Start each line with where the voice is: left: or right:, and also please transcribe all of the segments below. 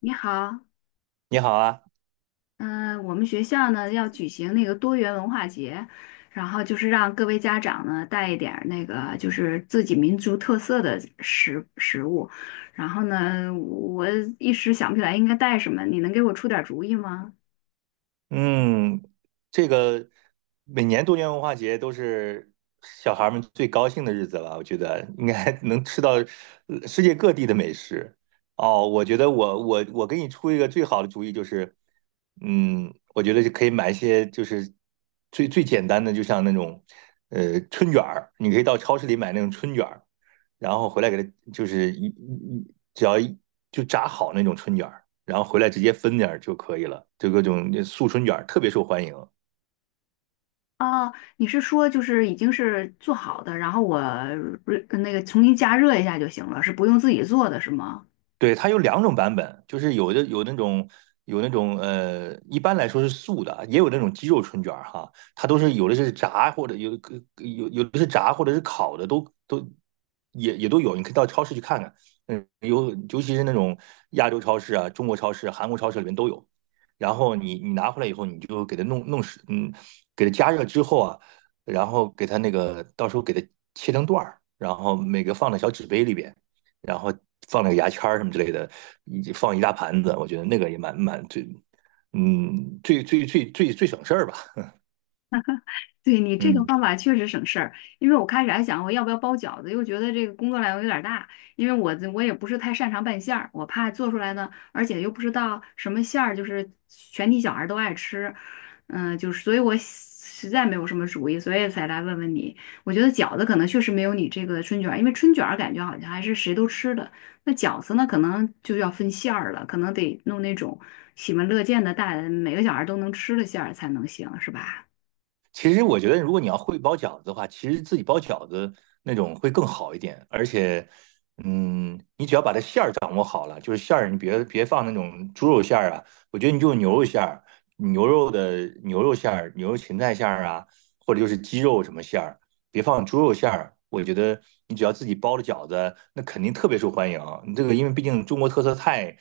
left: 你好，
right: 你好啊，
left: 嗯、我们学校呢要举行那个多元文化节，然后就是让各位家长呢带一点儿那个就是自己民族特色的食物，然后呢，我一时想不起来应该带什么，你能给我出点儿主意吗？
right: 嗯，这个每年多元文化节都是小孩儿们最高兴的日子了，我觉得应该 能吃到世界各地的美食。哦，我觉得我给你出一个最好的主意，就是，我觉得就可以买一些就是最最简单的，就像那种春卷儿，你可以到超市里买那种春卷儿，然后回来给它就是一一一只要一就炸好那种春卷儿。然后回来直接分点儿就可以了。就各种素春卷特别受欢迎，
left: 哦，你是说就是已经是做好的，然后我重新加热一下就行了，是不用自己做的是吗？
right: 对，它有两种版本，就是有的有那种一般来说是素的，也有那种鸡肉春卷儿哈，它都是有的是炸或者是烤的，都也都有，你可以到超市去看看，尤其是那种亚洲超市啊、中国超市、韩国超市里面都有。然后你拿回来以后，你就给它弄弄湿给它加热之后啊，然后给它那个到时候给它切成段儿，然后每个放到小纸杯里边。然后放那个牙签儿什么之类的，以放一大盘子，我觉得那个也蛮最最最最最省事儿吧。
left: 对你这个
right: 嗯，
left: 方法确实省事儿，因为我开始还想我要不要包饺子，又觉得这个工作量有点儿大，因为我也不是太擅长拌馅儿，我怕做出来呢，而且又不知道什么馅儿就是全体小孩儿都爱吃，就是所以我实在没有什么主意，所以才来问问你。我觉得饺子可能确实没有你这个春卷儿因为春卷儿感觉好像还是谁都吃的，那饺子呢可能就要分馅儿了，可能得弄那种喜闻乐见的大，每个小孩儿都能吃的馅儿才能行，是吧？
right: 其实我觉得如果你要会包饺子的话，其实自己包饺子那种会更好一点，而且。你只要把这馅儿掌握好了，就是馅儿，你别放那种猪肉馅儿啊，我觉得你就牛肉馅儿、牛肉的牛肉馅儿、牛肉芹菜馅儿啊，或者就是鸡肉什么馅儿，别放猪肉馅儿，我觉得你只要自己包的饺子，那肯定特别受欢迎。你这个因为毕竟中国特色菜，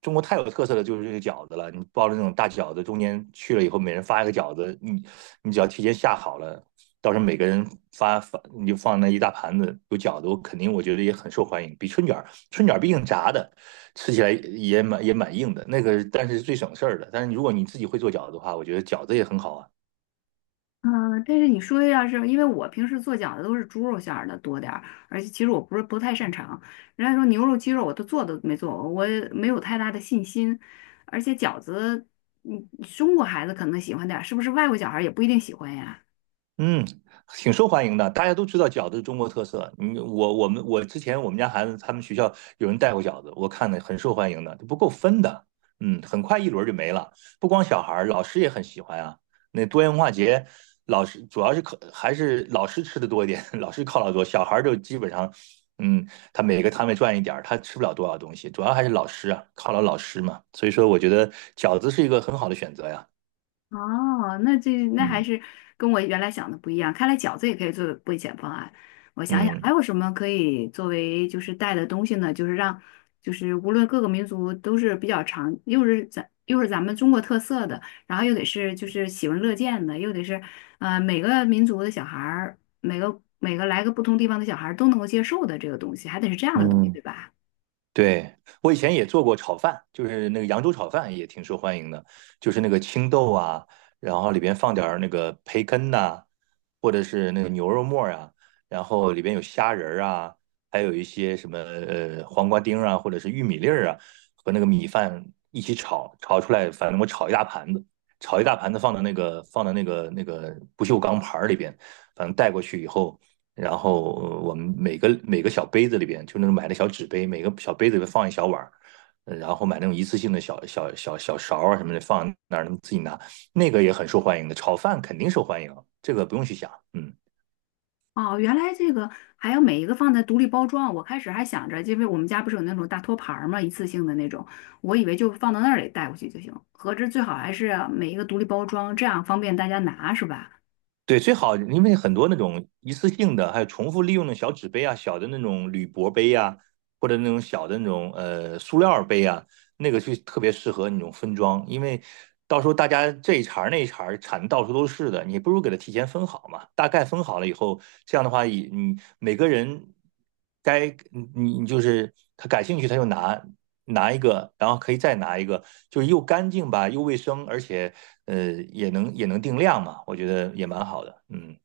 right: 中国太有特色的就是这个饺子了。你包的那种大饺子，中间去了以后，每人发一个饺子，你只要提前下好了，到时候每个人发，你就放那一大盘子有饺子，我肯定我觉得也很受欢迎。比春卷儿，春卷儿毕竟炸的，吃起来也蛮硬的，那个但是最省事儿的。但是如果你自己会做饺子的话，我觉得饺子也很好啊。
left: 嗯，但是你说的要是，因为我平时做饺子都是猪肉馅儿的多点儿，而且其实我不是不太擅长。人家说牛肉、鸡肉我都没做过，我也没有太大的信心。而且饺子，嗯，中国孩子可能喜欢点儿，是不是外国小孩儿也不一定喜欢呀？
right: 嗯，挺受欢迎的，大家都知道饺子是中国特色。嗯，我之前我们家孩子他们学校有人带过饺子，我看的很受欢迎的，不够分的。很快一轮就没了。不光小孩儿，老师也很喜欢啊。那多元文化节，老师主要是靠还是老师吃的多一点，老师犒劳多，小孩儿就基本上，他每个摊位赚一点儿，他吃不了多少东西，主要还是老师啊，犒劳老师嘛。所以说，我觉得饺子是一个很好的选择呀。
left: 哦，那这那还
right: 嗯
left: 是跟我原来想的不一样。看来饺子也可以作为备选方案。我想想
right: 嗯。
left: 还有什么可以作为就是带的东西呢？就是让就是无论各个民族都是比较常，又是咱们中国特色的，然后又得是就是喜闻乐见的，又得是每个民族的小孩儿，每个来个不同地方的小孩儿都能够接受的这个东西，还得是这样的东西，
right: 嗯。
left: 对吧？
right: 对，我以前也做过炒饭，就是那个扬州炒饭也挺受欢迎的，就是那个青豆啊，然后里边放点儿那个培根呐、或者是那个牛肉末儿啊，然后里边有虾仁儿啊，还有一些什么黄瓜丁儿啊，或者是玉米粒儿啊，和那个米饭一起炒，炒出来，反正我炒一大盘子，炒一大盘子放到那个不锈钢盘儿里边，反正带过去以后，然后我们每个小杯子里边，就那种买的小纸杯，每个小杯子里边放一小碗儿，然后买那种一次性的小勺啊什么的放那儿，能自己拿，那个也很受欢迎的，炒饭肯定受欢迎，这个不用去想，嗯。
left: 哦，原来这个还要每一个放在独立包装。我开始还想着，因为我们家不是有那种大托盘儿嘛，一次性的那种，我以为就放到那里带过去就行。合着最好还是每一个独立包装，这样方便大家拿，是吧？
right: 对，最好，因为很多那种一次性的，还有重复利用的小纸杯啊、小的那种铝箔杯啊，或者那种小的那种塑料杯啊，那个就特别适合那种分装，因为到时候大家这一茬儿那一茬儿产的到处都是的，你不如给它提前分好嘛。大概分好了以后，这样的话，以你每个人该你就是他感兴趣，他就拿一个，然后可以再拿一个，就是又干净吧，又卫生，而且也能定量嘛，我觉得也蛮好的。嗯，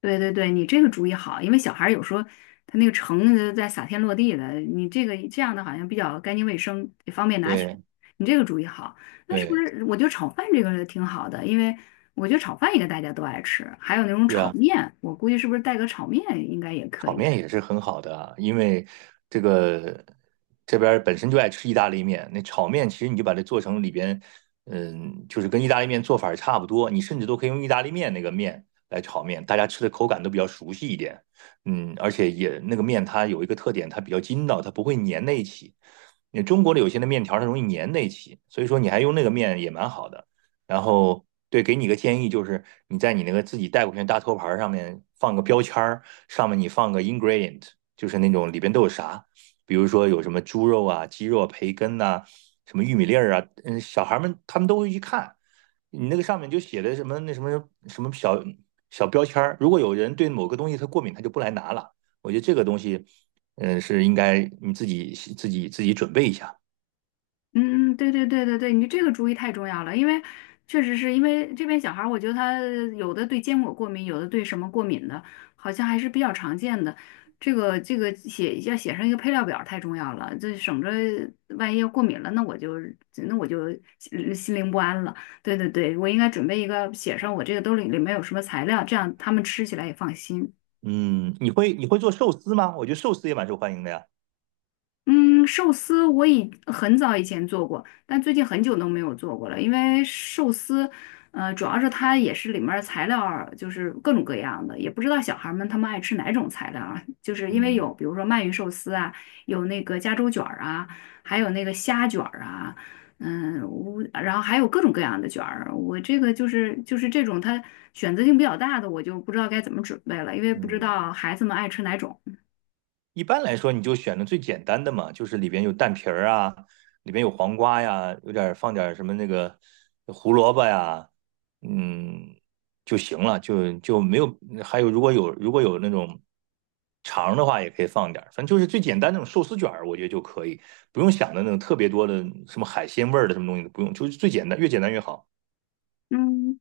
left: 对对对，你这个主意好，因为小孩儿有时候他那个盛的在撒天落地的，你这个这样的好像比较干净卫生，也方便拿取。
right: 对
left: 你这个主意好，那是不
right: 对，
left: 是我觉得炒饭这个挺好的？因为我觉得炒饭应该大家都爱吃，还有那种
right: 是
left: 炒
right: 啊。
left: 面，我估计是不是带个炒面应该也可
right: 炒
left: 以。
right: 面也是很好的啊，因为这个这边儿本身就爱吃意大利面，那炒面其实你就把它做成里边，就是跟意大利面做法儿差不多，你甚至都可以用意大利面那个面来炒面，大家吃的口感都比较熟悉一点，而且也那个面它有一个特点，它比较筋道，它不会粘在一起。你中国的有些的面条儿它容易粘在一起，所以说你还用那个面也蛮好的。然后对，给你个建议，就是你在你那个自己带过去的大托盘上面放个标签儿，上面你放个 ingredient，就是那种里边都有啥，比如说有什么猪肉啊、鸡肉啊、培根呐、什么玉米粒儿啊，小孩们他们都会去看。你那个上面就写的什么那什么什么小小标签儿，如果有人对某个东西他过敏，他就不来拿了。我觉得这个东西，是应该你自己准备一下。
left: 嗯嗯，对对对对对，你这个主意太重要了，因为确实是因为这边小孩儿，我觉得他有的对坚果过敏，有的对什么过敏的，好像还是比较常见的。这个写要写上一个配料表儿太重要了，这省着万一要过敏了，那我就心灵不安了。对对对，我应该准备一个写上我这个兜里里面有什么材料，这样他们吃起来也放心。
right: 嗯，你会做寿司吗？我觉得寿司也蛮受欢迎的呀。
left: 嗯，寿司我以很早以前做过，但最近很久都没有做过了，因为寿司，呃，主要是它也是里面儿材料儿就是各种各样的，也不知道小孩儿们他们爱吃哪种材料啊，就是因为
right: 嗯
left: 有比如说鳗鱼寿司啊，有那个加州卷儿啊，还有那个虾卷儿啊，嗯，我然后还有各种各样的卷儿，我这个就是这种它选择性比较大的，我就不知道该怎么准备了，因为不知
right: 嗯，
left: 道孩子们爱吃哪种。
right: 一般来说，你就选的最简单的嘛，就是里边有蛋皮儿啊，里边有黄瓜呀，有点儿放点儿什么那个胡萝卜呀，嗯，就行了，就没有。还有，如果有那种肠的话，也可以放点儿，反正就是最简单那种寿司卷儿，我觉得就可以，不用想的那种特别多的什么海鲜味儿的什么东西都不用，就是最简单，越简单越好。
left: 嗯。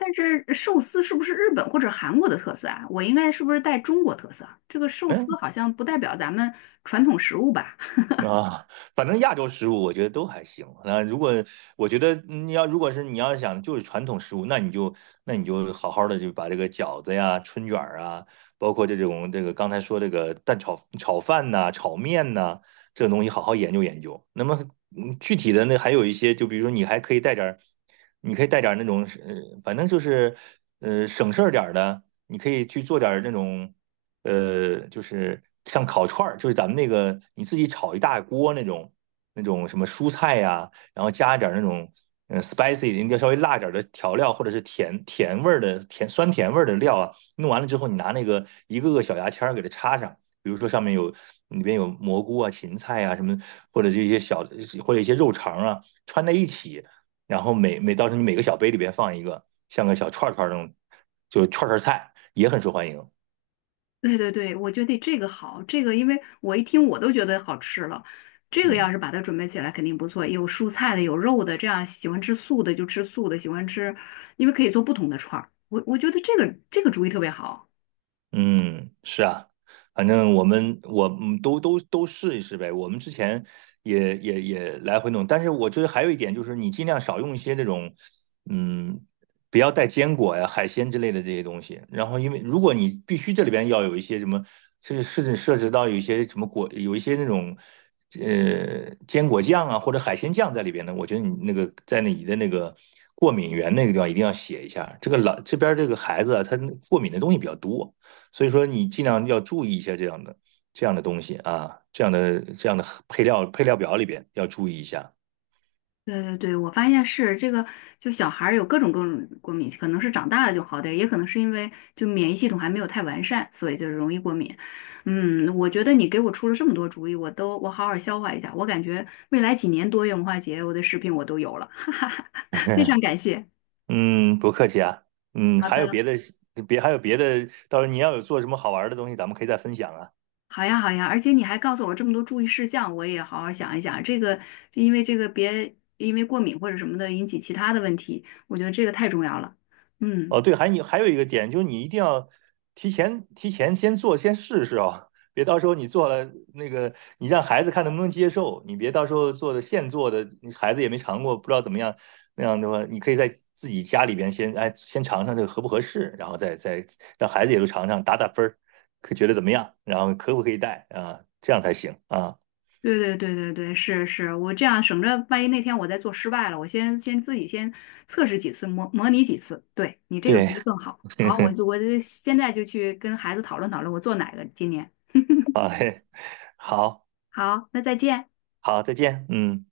left: 但是寿司是不是日本或者韩国的特色啊？我应该是不是带中国特色啊？这个寿司
right: 嗯。
left: 好像不代表咱们传统食物吧？
right: 啊，反正亚洲食物我觉得都还行。那如果我觉得你要如果是你要想就是传统食物，那你就好好的就把这个饺子呀、春卷儿啊，包括这种这个刚才说这个蛋炒饭呐、炒面呐、这种东西好好研究研究。那么具体的那还有一些，就比如说你还可以带点儿，你可以带点儿那种，反正就是省事儿点儿的，你可以去做点儿那种。就是像烤串儿，就是咱们那个你自己炒一大锅那种什么蔬菜呀、然后加一点儿那种spicy，你要稍微辣点儿的调料，或者是甜甜味儿的甜酸甜味儿的料啊，弄完了之后，你拿那个一个个小牙签儿给它插上，比如说上面有里边有蘑菇啊、芹菜啊什么，或者这些小或者一些肉肠啊穿在一起，然后到时候你每个小杯里边放一个，像个小串儿串儿那种，就串儿串儿菜也很受欢迎，
left: 对对对，我觉得这个好，这个因为我一听我都觉得好吃了。这个
right: 嗯。
left: 要是把它准备起来肯定不错，有蔬菜的，有肉的，这样喜欢吃素的就吃素的，喜欢吃，因为可以做不同的串儿。我觉得这个主意特别好。
right: 嗯，是啊，反正我们都试一试呗。我们之前也来回弄，但是我觉得还有一点就是，你尽量少用一些那种，嗯，不要带坚果呀、海鲜之类的这些东西。然后，因为如果你必须这里边要有一些什么，甚至涉及到有一些什么果，有一些那种坚果酱啊或者海鲜酱在里边呢，我觉得你那个在你的那个过敏源那个地方一定要写一下。这个老这边这个孩子啊，他过敏的东西比较多。所以说你尽量要注意一下这样的东西啊，这样的配料表里边要注意一下
left: 对对对，我发现是这个，就小孩儿有各种各种过敏，可能是长大了就好点儿，也可能是因为就免疫系统还没有太完善，所以就容易过敏。嗯，我觉得你给我出了这么多主意，我好好消化一下。我感觉未来几年多元文化节，我的视频我都有了，哈哈哈，非常 感谢。
right: 嗯，不客气啊。嗯，
left: 好
right: 还有
left: 的，
right: 别的还有别的，到时候你要有做什么好玩的东西，咱们可以再分享啊。
left: 好呀好呀，而且你还告诉我这么多注意事项，我也好好想一想。这个因为这个别因为过敏或者什么的引起其他的问题，我觉得这个太重要了。嗯。
right: 哦，对，你还有一个点，就是你一定要提前先做，先试试啊，别到时候你做了那个，你让孩子看能不能接受，你别到时候做的现做的，你孩子也没尝过，不知道怎么样，那样的话，你可以在自己家里边先尝尝这个合不合适，然后再让孩子也都尝尝，打打分儿，可觉得怎么样，然后可不可以带啊，这样才行啊。
left: 对对对对对，是是，我这样省着，万一那天我再做失败了，我先自己先测试几次，模拟几次。对你这个
right: 对，
left: 主意更好。好，我就 我就现在就去跟孩子讨论讨论，我做哪个今年。
right: 好嘞好
left: 好，那再见。
right: 好，再见，嗯。